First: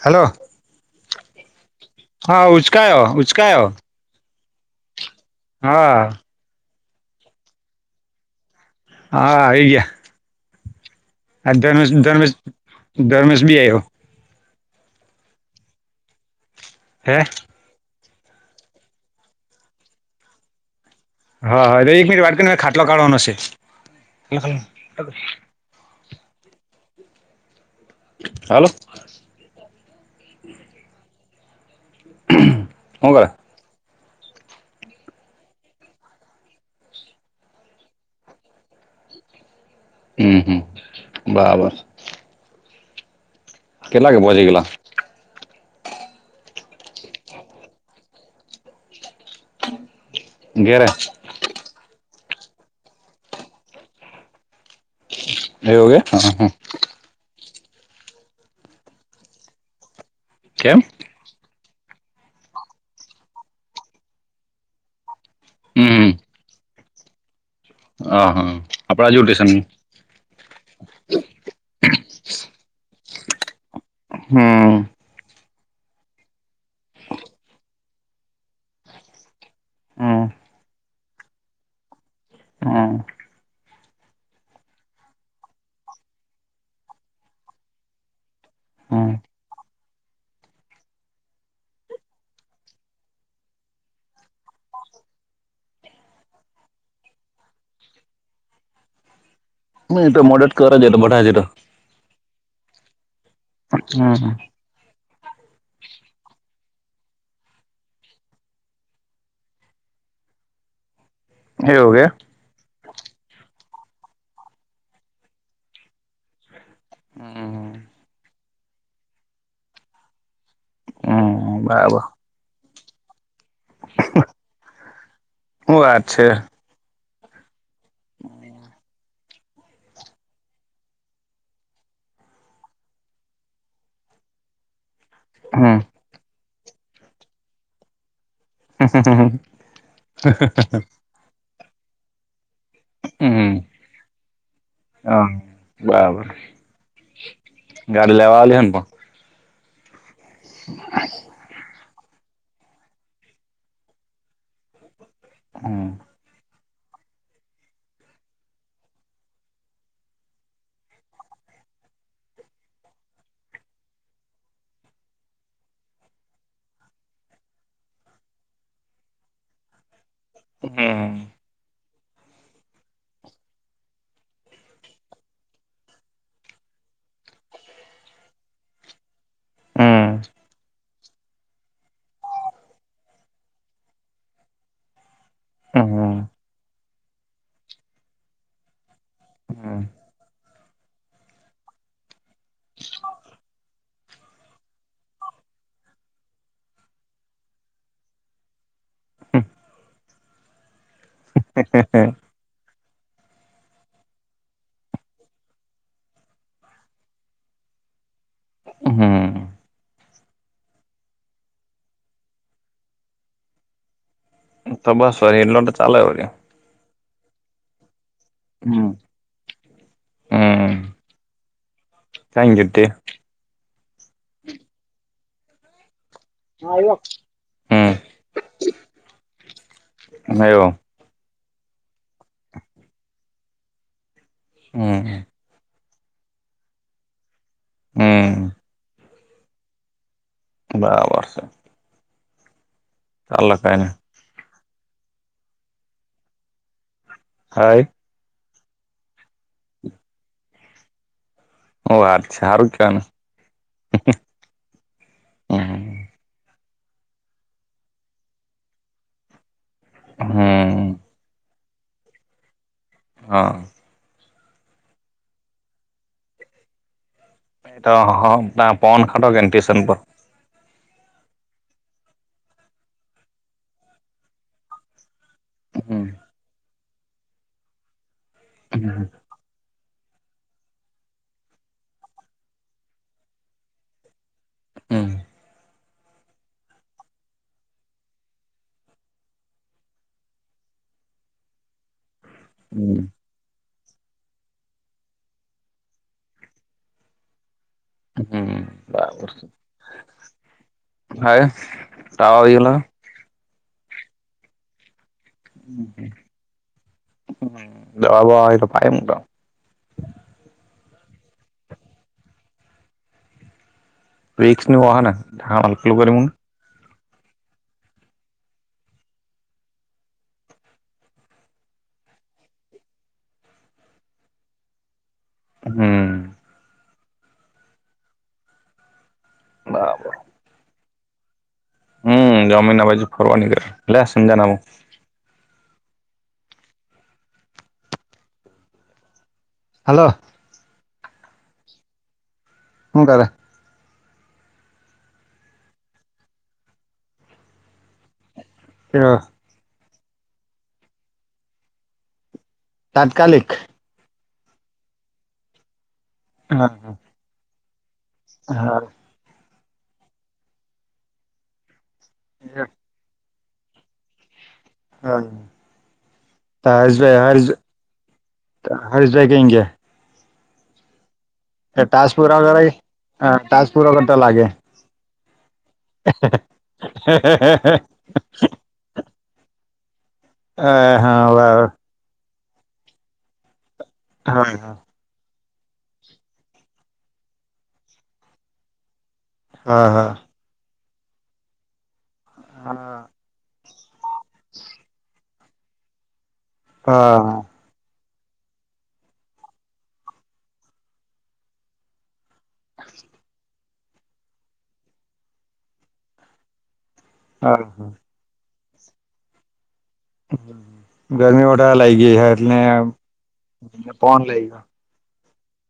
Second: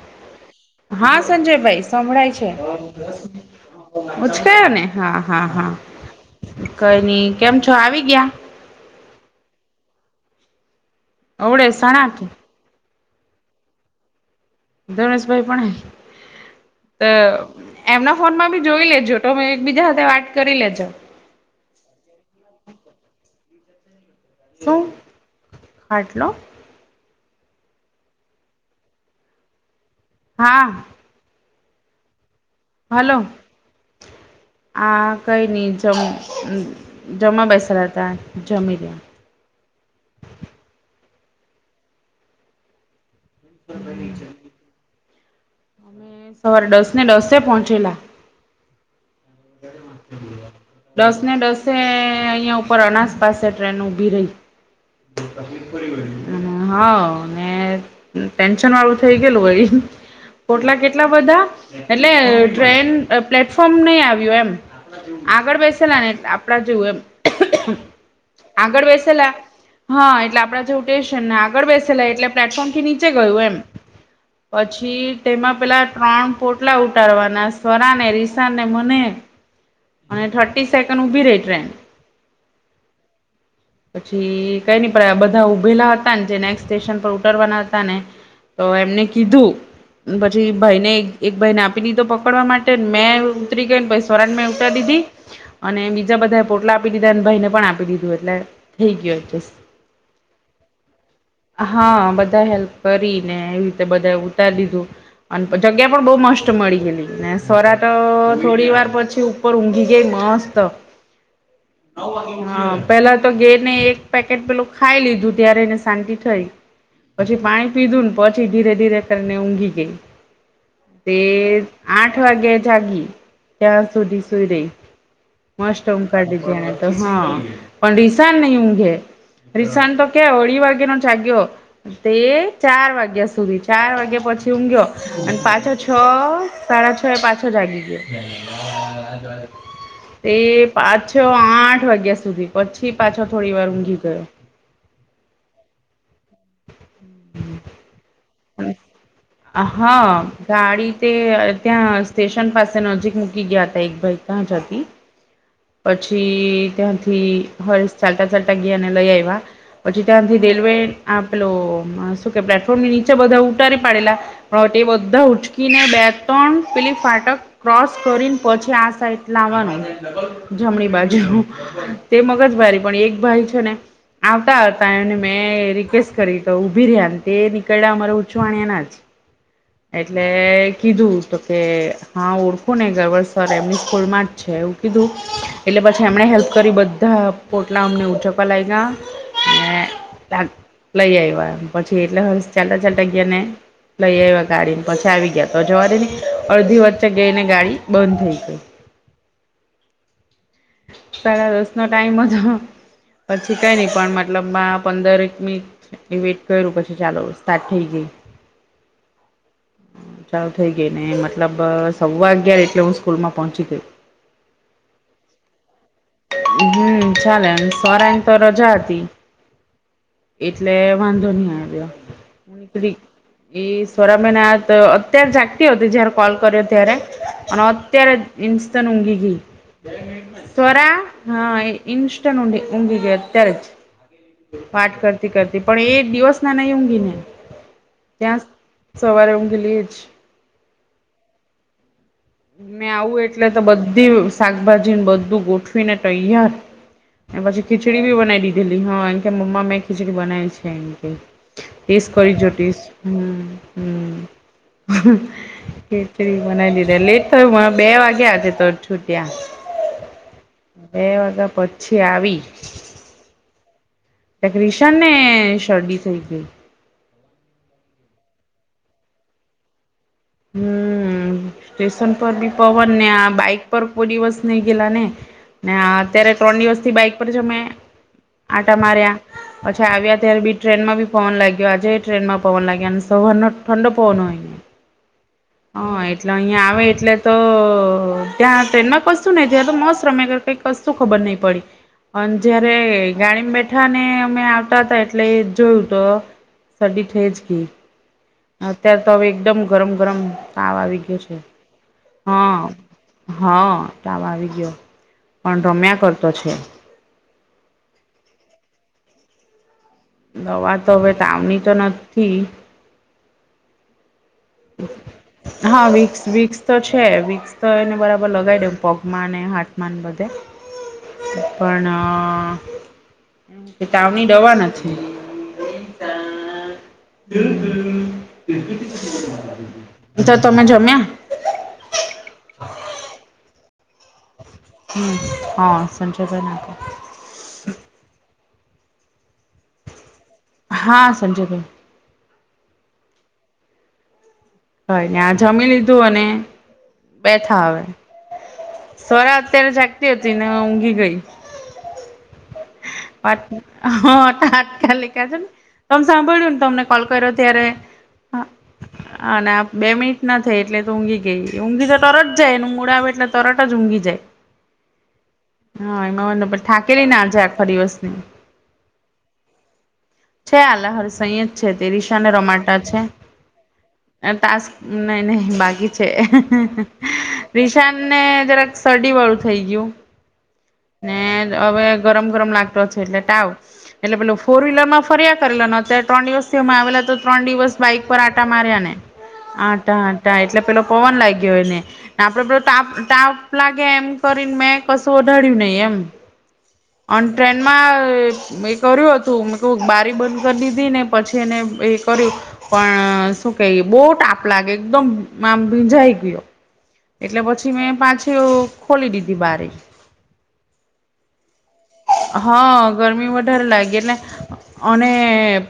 Hello હા સંજયભાઈ. સંભળાય હા છે. ઉચકાયો ઉચકાયો ઉછકાયો ને હા હા હા કઈ નઈ કેમ છો, આવી ગયા? હા, આઈ ગ્યા. અન અવડે ધર્મેશ સણા કે ધર્મેશ ધર્મેશ બી આવ્યો. ધનસભાઈ પણ હે તો હે એમના ફોનમાં ભી જોઈ લેજો તો એક બીજા સાથે વાત કરી લેજો. હા હા અરે એક મિનિટ વાત કરીને ખાટલો કાઢવાનો શે. શું? હાટલો? હાલો. હા. શું હાલો. કરે હા કઈ નહી જમ જમા બેસાલા હતા જમી રયા. હમ્મ હમ્મ બરાબર. કેટલા કે પહોચી ગેલા? અમે સવારે દસ ને દસે પોચેલા. ઘેરે દસ ને દસે અયા ઉપર અનાસ પાસે ટ્રેન ઉભી રહી. એવું કે હા હા. [unintelligible] ટેન્શન વાળું થઈ ગયેલું વળી કેમ પોટલા કેટલા બધા એટલે ટ્રેન અ પ્લેટફોર્મ ની આવ્યું એમ. આગળ બેસેલા હમ ને આપડા જેવું એમ. હા હા આગળ આપણા જેવું બેસેલા તેશન હા એટલે આપડા જે ઉટે છે ને આગળ બેસેલા એટલે પ્લેટફોર્મ થી નીચે ગયું એમ. હમ પછી તેમાં પેલા ત્રણ પોટલા ઉતારવાના સ્વરાને રીસાને મને હમ અને થર્ટી સેકન્ડ ઉભી રહી ટ્રેન. હા. પછી કઈ ની પન બધા ઊભેલા હતા ને જે નેક્સ્ટ સ્ટેશન પર ઉતરવાના હતા ને તો એમને હમ કીધું પછી ભાઈ ને એક ભાઈ ને આપી દીધો પકડવા માટે મેં ઉતરી ગય ને પછ સોરાન મેં દીધી અને બીજા બધા પોટલા આપી દીધા અને ભાઈને પણ આપી દીધું એટલે થઈ ગયું એડજસ્ટ. એ તો મોડટ કરે છેટ બેઠા છે તો. હા બધા હેલ્પ કરીને એવી રીતે બધા હમ ઉતારી દીધું. અને જગ્યા પણ બહુ મસ્ત મળી ગયેલી ને સોરા તો થોડી વાર પછી ઉપર ઊઘી ગ‌ઈ મસ્ત એવું કે હા પેલા તો ગે ને એક પેકેટ પેલું ખાઈ લીધું ત્યારે એને શાંતિ થઈ પછી પાણી હમ પીધું ને પછી ધીરે ધીરે કરીને ઊંઘી ગઈ તે બરાબર આઠ વાગ્યા જાગી ત્યાં સુધી સુઈ ર‌ઇ શું મસ્ત વાત ઉંઘ છે કરી છેને તો હા પણ રિશાન નહી ઉંઘે રિસાન તો કે અઢી વાગ્યા નો જાગ્યો તે ચાર વાગ્યા સુધી ચાર વાગ્યા પ પછી ઊઘયો અને પાછો હમ છ સાડા છ એ પાછો જાગી ગયો એ પાછ આઠ વાગ્યા સુધી પછી પાછો થોડી વાર ઊંઘી ગયો હમ બરાબર [inaudible] ગાડી લેવાલી હ પણ હા ગાડી તે ત્યાં સ્ટેશન પાસે નજીક મૂકી ગયા હતા એક ભાઈ કં જતી પછી ત્યાંથી હષૅ ચાલતા ચાલતા ગયાને લઈ આવ્યા. પછી ત્યાંથી રેલવે આપેલો શું કે પ્લેટફોર્મ નીચે બધા ઉતારી પાડેલા બધા ઉચકીને બે ત્રણ પેલી ફાટક ક્રોસ કરીને પછી આ સાઈટ લાવવાનું જમણી હમ બાજુ તે મગજ મરી પણ એક ભાઈ છે. ને આવતા આવતા એને મેં રિકવેસ્ટ કરી તો ઊભી રહ્યા ને તે ક અમારે ઊંચું આણ્યા ના જ એટલે કીધું તો કે હા ઓળખું ને ગૌરવસર એમની સ્કૂલમાં જ છે. એવું કીધું એટલે પછી હમ એમણે હેલ્પ કરી બધા પોટલા અમને ઉછકવા લાગ્યા લઈ આવ્યા પછી એટલે હ ચાલતા ચાલતા ગયા ને લઈ આવ્યા ગાડી ને પછી આવી ગયા તો જવાદે ને અડધી વચ્ચે ગઈને ગાડી બંધ થઈ ગઈ હમ સાડા દસ ના ટાઈમ હતો. પછી કઈ નઈ પણ મતલબમાં પંદર એક મિનિટ વેટ કર્યું પછી ચાલો સ્ટાર્ટ થઈ ગઈ હમ ચાલુ થઇ ગઈ ને મતલબ સવા અગયાર એટલે હું સ્કૂલ માં પોહોંચી ગઈ તો બસ વળી એલો ચાલે હો હમ ચાલે એ સવ્ર‌રા ની તો રજા હમ હતી એટલે હમ વાંધો નહી આવ્યો કઈ હું ગીતે નીકળી એ થોડા મહિના અ અત્યારે જાગતી હતી જયારે કોલ હમ કર્યો ત્યારે અને આવ્યો અત્યારે ઇન્સ્ટ ઊંઘી ગઈ હવે સોરા હા એ ઇન્સ્ટન્ટ ઊ ઊંઘી ગઈ અત્યારે જ પાઠ હમ કરતી કરતી પણ એ દિવસ ના નહી ઊંઘીને ત્યાં હમ સવારે ઊંઘેલી જ બરાબર છે. મેં આવું એટલે ચાલે તો કઈ નઈ બધી શાકભાજીને બધું ગોઠવીને તૈયાર. પછી હાઈ ખીચડી ભી બનાવી દીધેલી હા એમ કે મમ્મા મેં ખીચડી બનાવી છે. એમ કે હું ટેસ્ટ વાત કરી છે જો હારું ટેસ્ટ કેવાય હું હું ને ખીચડી બનાય દી લેટ થયું મારા બે વાગ્યાજ તો છૂટ્યા હમ બે વાગ્યા પછી છે આવી હા ક્રિશન ને શરદી થઈ ગઈ એ તો હ ના પવન ખાધો એન્ટ્રી પંપ હમ સ્ટેશન પર ભી પવન ને આ બાઈક પર કોઈ દિવસ નહી ગયેલા ને ને હમ અત્યારે ત્રણ દિવસ થી બાઈક પર જ અમે આટા હમ માર્યા પછી. ત્યાં થી આવ્યા ત્યારે બી ટ્રેનમાંથી પવન લાગ્યો આજે ટ્રેનમાં પવન લાગ્યા અને સવારનો ઠંડો પવનો હોયં હમ હ એટલે અહિયાં આવે એટલે તો ત્યાં ટ્રેન ના કસુ નહીં ત્યાં તો મસ્ત રમે કંઈક કસુ ખબર નહી પડી અને જયારે ગાડી બેઠા મીઠાને અમે આવતા હતાા એટલે જોયું તો ઠડી થઈ જ ગઈ હમ અત્યારે તો હવે બરાબર છે એકદમ ગરમ ગરમ તાવ આવી ગયો છે. હાય તાવ આવી હા ગયો હા તાવ આવી ગયો પણ રમ્યા કરતો છે. હ દવા બવા હો તો પાયદો તો દવા તો હવે તાવ ની તો નથી. રિક્સ નું વાહન ધાણ હા હલકલું કરી વીકસ મુને વીક્સ તો છે. વિક્સ તો એને બરાબર લગાવી દઉ પગમાં અને હાથમાં બધે પણ કે તાવ ની દવા નથી હમ બરાબર તો તમે જમ્યા હમ જમીના બાજુ ફરવાની કર લલેસ જામ હમ હા સંજોતા ના હાલો હા સંજય ભાઈ તર હ ને આ જમી લીધું અને બેઠા હ સ્વરા અત્યારે જાગતી હતી ને ઊંઘી ગઈ હ તાત્કાલિક હટ હટકા લખા છે તમ સાંભળ્યું ને હા તમને કોલ કર્યો ત્યારે હા બે મિનિટ ના થાય એટલે તો ઊઘી ગઈ ઊંઘી તો તર જાયને હર્ષભાઈ મૂળ આવે એટલે તરત જ ઊંઘી જાય હા એમાં મ પણ થઠાકેલીને આજ આખા દિવસની હસ બે કેંગ છે આલાહર સ જ છે તે રિશાને કરે રમાટા છે હા ટાસ્ક પૂરો કરતા લાગે તાસ નહી નહી બાકી છે વિશ ન જરાક શરડી વાળું થઈ ગયું હ ને હા વા હવે ગરમ લાગતો એટલે ટાવ એટલે પે ફોર વ્હીલર માં ફરી કરે અત્યારે ત્રણ દિવસ થીમાં આવેલા તો ત્રણ દિવસ બાઈક પર આટા માર્યા ને હા હા આટાટા એટલે પેલો પોવાન લાગ્યો હોયને તાપ તાપ લાગે એમ કરીને મેં કશું ઓઢાડ્યું નહી એમ અને હા ટ્રેન માં એ કર્યું હતું મેં ક બારી બંધ કરી દીધી ને પછી એને એ કર્યું પણ શું કે બોટ આપ લાગે એકદમ આમ ભીંજાઈ ગયો એટલે હા પછી મેં પાછી ખોલી દીધી બારી હમ હ ગરમી ઓા લાગ ગઈ છે એટલેન હા ગરમી વધારે લાગી એટલે લઈ ગયો અને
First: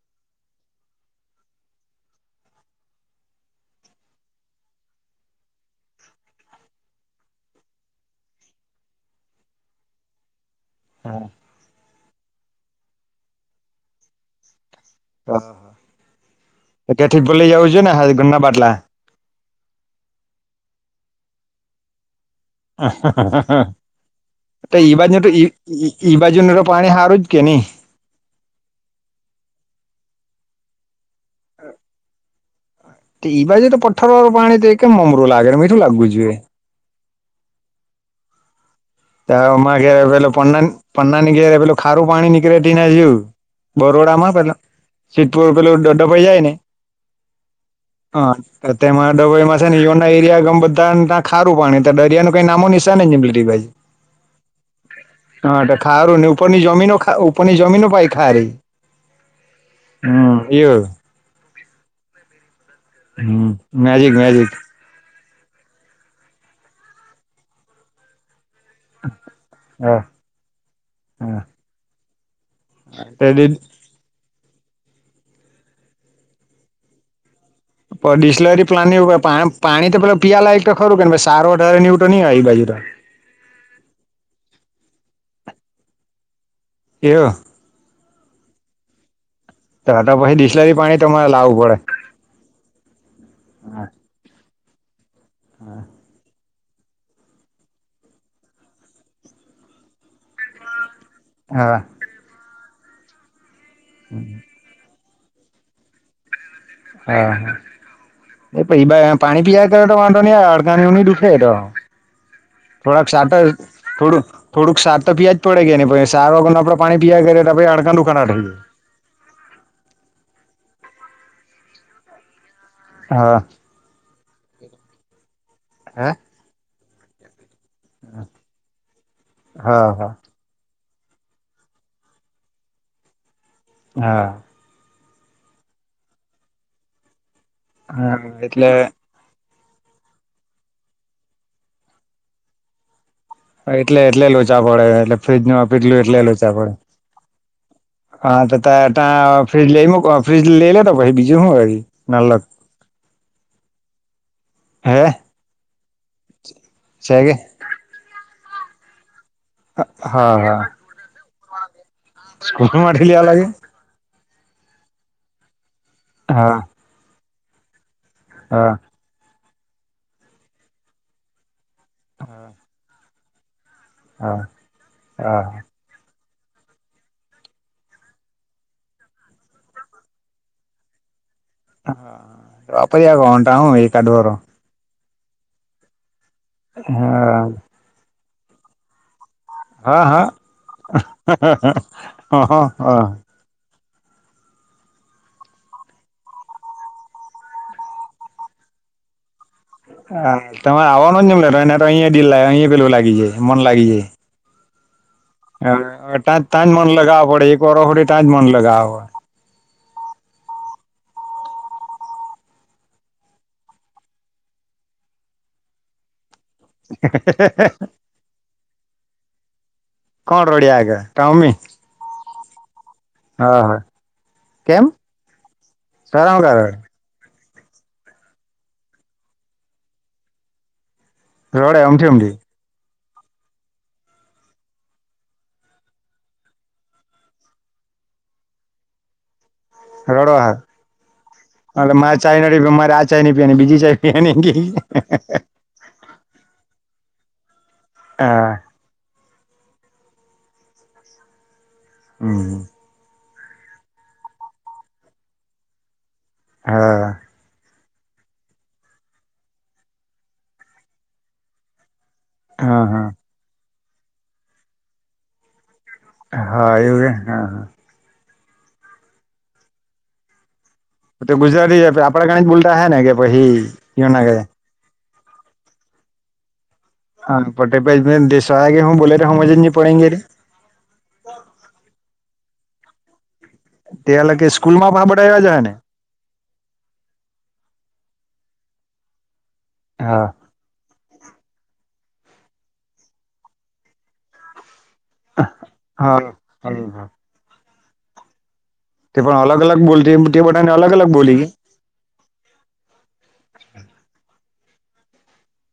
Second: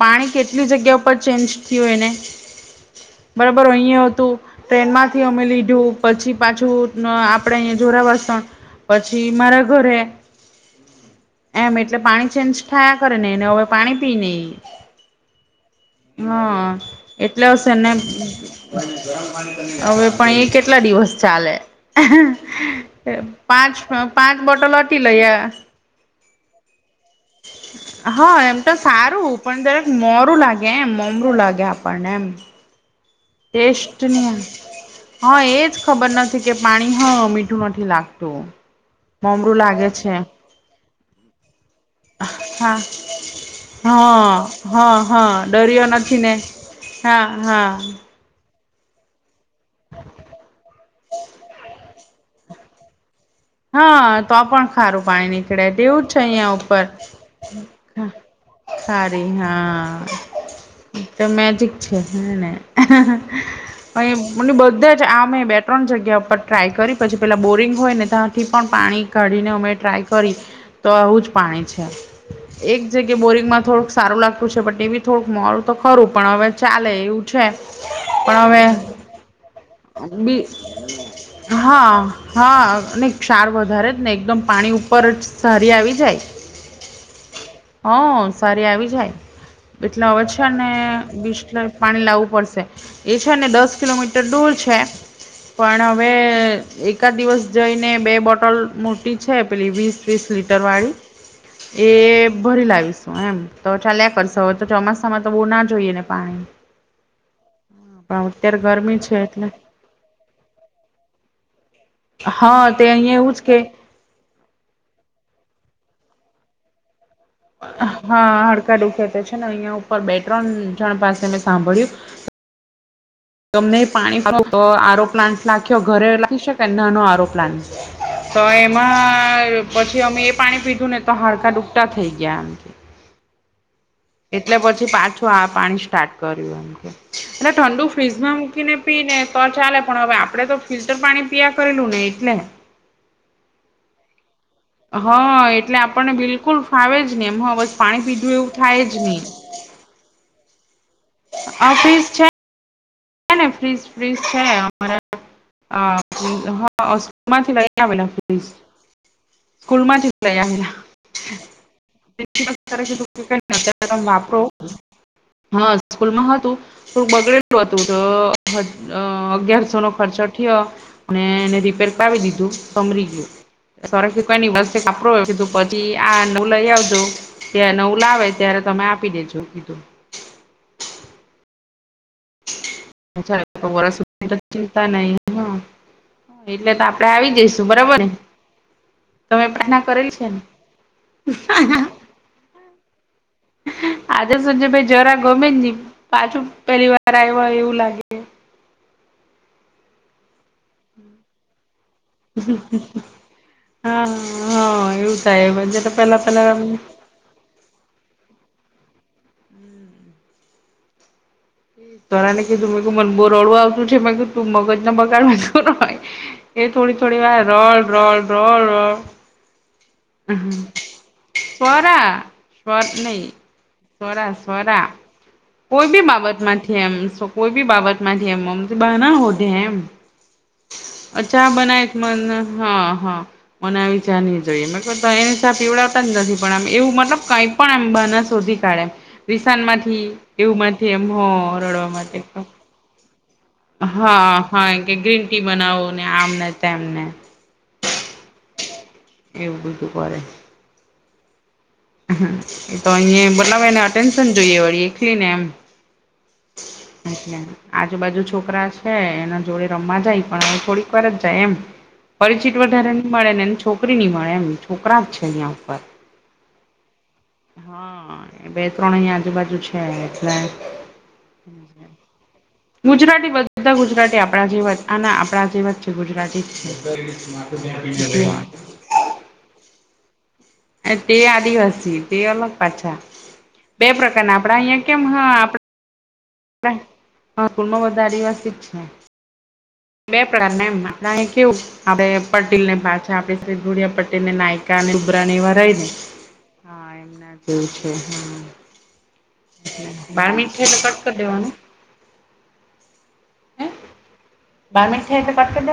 પાણી કેટલી જગ્યા પરર ચેન્જ થયું એને બરોબર અહીં હતું ટ્રેન માંથી અમે લીધું પછી પાછું આપણેે અહીયા જોરા વાસણ પછી મારા ઘરે હા એમ એટલે પાણી ચેન્જ થાયા કરે નનેને હવે પાણી પી નહ હા ત્યાંથી એટલે ભૂલી જવું છે હશેને ને ઘરના બાટલા હવે પણ એ કેટલા દિવસ ચાલે હ હ પાંચ પાંચ બોટલ તો ઈ હટી લ બાજુ તો ઈ ઈ ઈ બાજુનું તો પાણી હારું જ કે નહી હા એમ તો સારું પણ દરેક મોરું લાગે એમ [unintelligible] તો ઈ બાજુ તો ટેસ્ટ પથ્થર વાળું પાણી તો કેમ મમરું હા લાગે એજ મીઠું લાગવું ખબર જોઈએ નથી કે પાણી. હા મીઠું નથી લાગતો. [unintelligible] ની ઘેરે પેલું ખારું પાણી હા નીકળે [unintelligible] હા બરોડામાં પેલા હં હં સિદ્ધપુર પેલું ડરયો નથી ડબાઈ ને. જાય હા હા. હા તેમાં ડબોઈમાં છે, ને યોના એરિયા ગમ બધા ત ખારું પાણી દરિયાનું કઈ નામો નિશાન [unintelligible] હા તો પણ ખારું પાણી હા નીકળે તો તેવું છે, ખારું ને અહિયાયા ઉપરની જમીનો ઉપરની જમીનો ઉપર. પાઈ ખારી [unintelligible] હમ હા એવું તો મેજિક છે, હે ને. હમ મેજિક અહી મેજિક મને બધા જ આમે. બે ત્રણ જગ્યા ઉપર ટ્રાય કરી પછી પેલા બોરિંગ હોય ને ત્યાં. થી પણ પાણી કાઢીને અમે હા ટ્રાય કરી તો આવું જ હા પાણી છે. એક જગ્યા બોરિંગમાં થોડુંક સારું લાગત. છે, બટ એવી થોડુંક મોરું તો ખરું પણ હવે ચાલે એવું છે. પણ હવે ડિસ્લરી પ્લાવું પાણી તો પેલા બી પીવાલાયક તો ખરું કે સારું વધારે હા [unintelligible] તો નહીય એ બાજુ હા ને ક્ષાર વધારે જ ને એકદમ પાણી ઉપર જ સારી આવી જાય. એ. હં સારી આવી જાય. તો એટલે તો હવે પછી છે, ને ડિસ્લરી પાણી તમારે બીસ લાવવું પડે પાણી લાવવું પડશે એ છે, ને દસ કિલોમીટર દૂર છે. છે, પણ હવે એકાદ દિવસ જઈને. બે બોટલ મોટી છે, પેલી વીસ વીસ લીટર વાળી હા એ ભરી લાવી. એમ તો ચાલલે કરશો હવે તો ચોમાસામાં તો બહુ ના જોઈએ ને પાણી. હા હા. પણ અત્યારે એ પી ગરમી છે પાણી એટલે પી કર તો વાંધો નહી આ અડતાની ન દુઠે તો હા તે થોડાક અહીંયા સાટ એવું જ કે થોડુંક થોડુંક [unintelligible] તો [unintelligible] જ પડે ગયા સાર વાગર આપડે પાણી. પીયા કરીએ તો પછી હાડકાં દુખાના હા થઈ હડકા દુખ્યા તો છે, ને અહિયાં ઉપર બે ત્રણ. [unintelligible] પાસે મેં સાંભળ્યું. જાય હા તમને પાણી [unintelligible] તો આરો પ્લાન્ટ લખ્યો હે ઘરે લખી શકે નાનો આરો પ્લાન્ટ. તો એમાં હા પછી હા અમે એ પાણી પીધું ને. તો હાડકા ડુકટા થઈ ગયા આમથી હા એટલે પછી પાછ તો આ પાણી સ્ટાર્ટ કર્યું એમ કે એટલે ઠંડુ હા ફ્રીજમાં એટલે મૂકીને પીને. તો ચાલે પણ હવે આપડે તો ફિલ્ટર પાણી પયા કરેલું ને એટલે. એટલે એટલે [unintelligible] [unintelligible] પડે એટલે હા ફ્રીજ નું પીટલું આપણને એટલે લુચા બિલકુલ પડે ફાવે જ નહી એમ હ બસ પાણી પીધું હા એવું તો ત થાય જ નહી ત્યા. ફ્રીજ લઈ ફ્રીજ લઈ લેતો પછી બીજું શું આ હ ફ્રીજ ના છે [unintelligible] [unintelligible] ને ફ્રીજ ફ્રીજ છે, અમારા. હ હા હોસ્પિટલ શેગે માંથી લઈ આવેલા ફ્લીઝ. સ્કૂલ માંથી હા હા લઈ સ્કૂલ માટે લેવા લાગે [unintelligible] હા સ્કૂલમાં હતું હા તો બગડેલું હતું. તો હા અગિયારસો નો ખર્ચ [unintelligible] અને ર ફેરકાવી દીધું સમરી ગયું. [unintelligible] હા કોઈ ન હા [unintelligible] પછી આ લઈ આવજો ત્યા નવું લાવે ત્યારે તમે આપી દેજો. [inaudible] વાપરી આવ કોન્ટા હું ખબર એકાદ વારો [unintelligible] ચિંતા નહી. હા એટલે તો આપડે આવી હા જઈશું બરાબર ને. તમે [unintelligible] કરેલી હા છે, ને. હા હ હા આજે [unintelligible] ભાઈ જરા ગમે પાછું પહેલી વાર. [unintelligible] આવ એવું લાગે. હા તમે આવો ન જમ લે એને તો અહ ડીલ લ અ પેલું લાગી જાય મન લાગી હા જાય હા એવું થાય પછી તો હ પેલા તાં જ પેલા ત્યાંજ મન લગાવવા પડે એક ઓફોડી તાંજ મન લગાવવા હોડ તરા ને કીધું મેં મન બુ રડવું આવતું છે મે ક તું મગજ ના બગાડવા એ થોડી થોડી વા રોલ રોલ રોલ રો હ કોણ રડ્યા આગળ ટોમી પોરા સ્ નહી હા હા કેમ સ્સ્વરા કોઈ બી શરમ બાબત કરે માંથી રડે એમ કોઈ બી બાબત થી એમ મમ તો બ ના હોધે એમ ચા રડે બનાયત અમથી મન અમથી હા હા મને આવી જાની જોઈએ એને સા પીવડતા જ નથી પણ આમ એવું મતલબ કઈ પણમ શોધી કાઢે નુકસાન માંથી રડો હા એવું એમ હો રડવા એટલે મારે માટે ચાય નથી પીવાની, મારે આ ચાય નહીં પીવાની બીજી ચાય હા પીવાની હા કે ગ્રીન ટી બનાવવું ને આમને તેમને હા. એવું બધું કરે. હ હમ એ તો અહીં બનાવેને આટેન્શન જોઈએ વાળ એકલી ને એમ હા. એટલે આજુબાજુ છોકરા છે એના જોડે રમવા જાય પણ હવે થોડીક વાર જ જાય એમ પરિચિત હા વધારે નહી હા મળે ને એ છોકરી નહી મળે એમ છોકરા જ છે અહં ઉપર હા એવું હા હ હા બે ત્રણ અહીં આજુબાજુ છે એટલે હા તો ગુજરાતી આપડા ગણે જ બોલતા હે ને કે ગુજરાતી પછી બધા ગુજરાતી યના કે આપણા જેવા જ આ આપ જે વચ્ચે ગુજરાતી છે. હા. પટે ભે દસવાયા કે હું બોલે ર હુંજ પડેે રે તે આદિવાસી તે અલગ પાછા બે તે પ્રકારના અલગ કે આપડા અહિયાં સ્કૂલમાં કેમ પણ હ બધા એવા આપ જ હોય ને કુલમાં વધારે વાતિક છે બે હા પ્રકાર એમ આપ કેવું આપડે પટેલ ને પાછા આપણે ગુડિયા પટેલ ને ના કની ઉબરાની વારય ને હા હા એમનાવું છે હ તે પણ અલગ અલગ બોલતી બાર તે મી થ બધાને તો અલગ કટ અલગ તો બોલી દેવાનું હ બાર મીઠ તો કટકે દ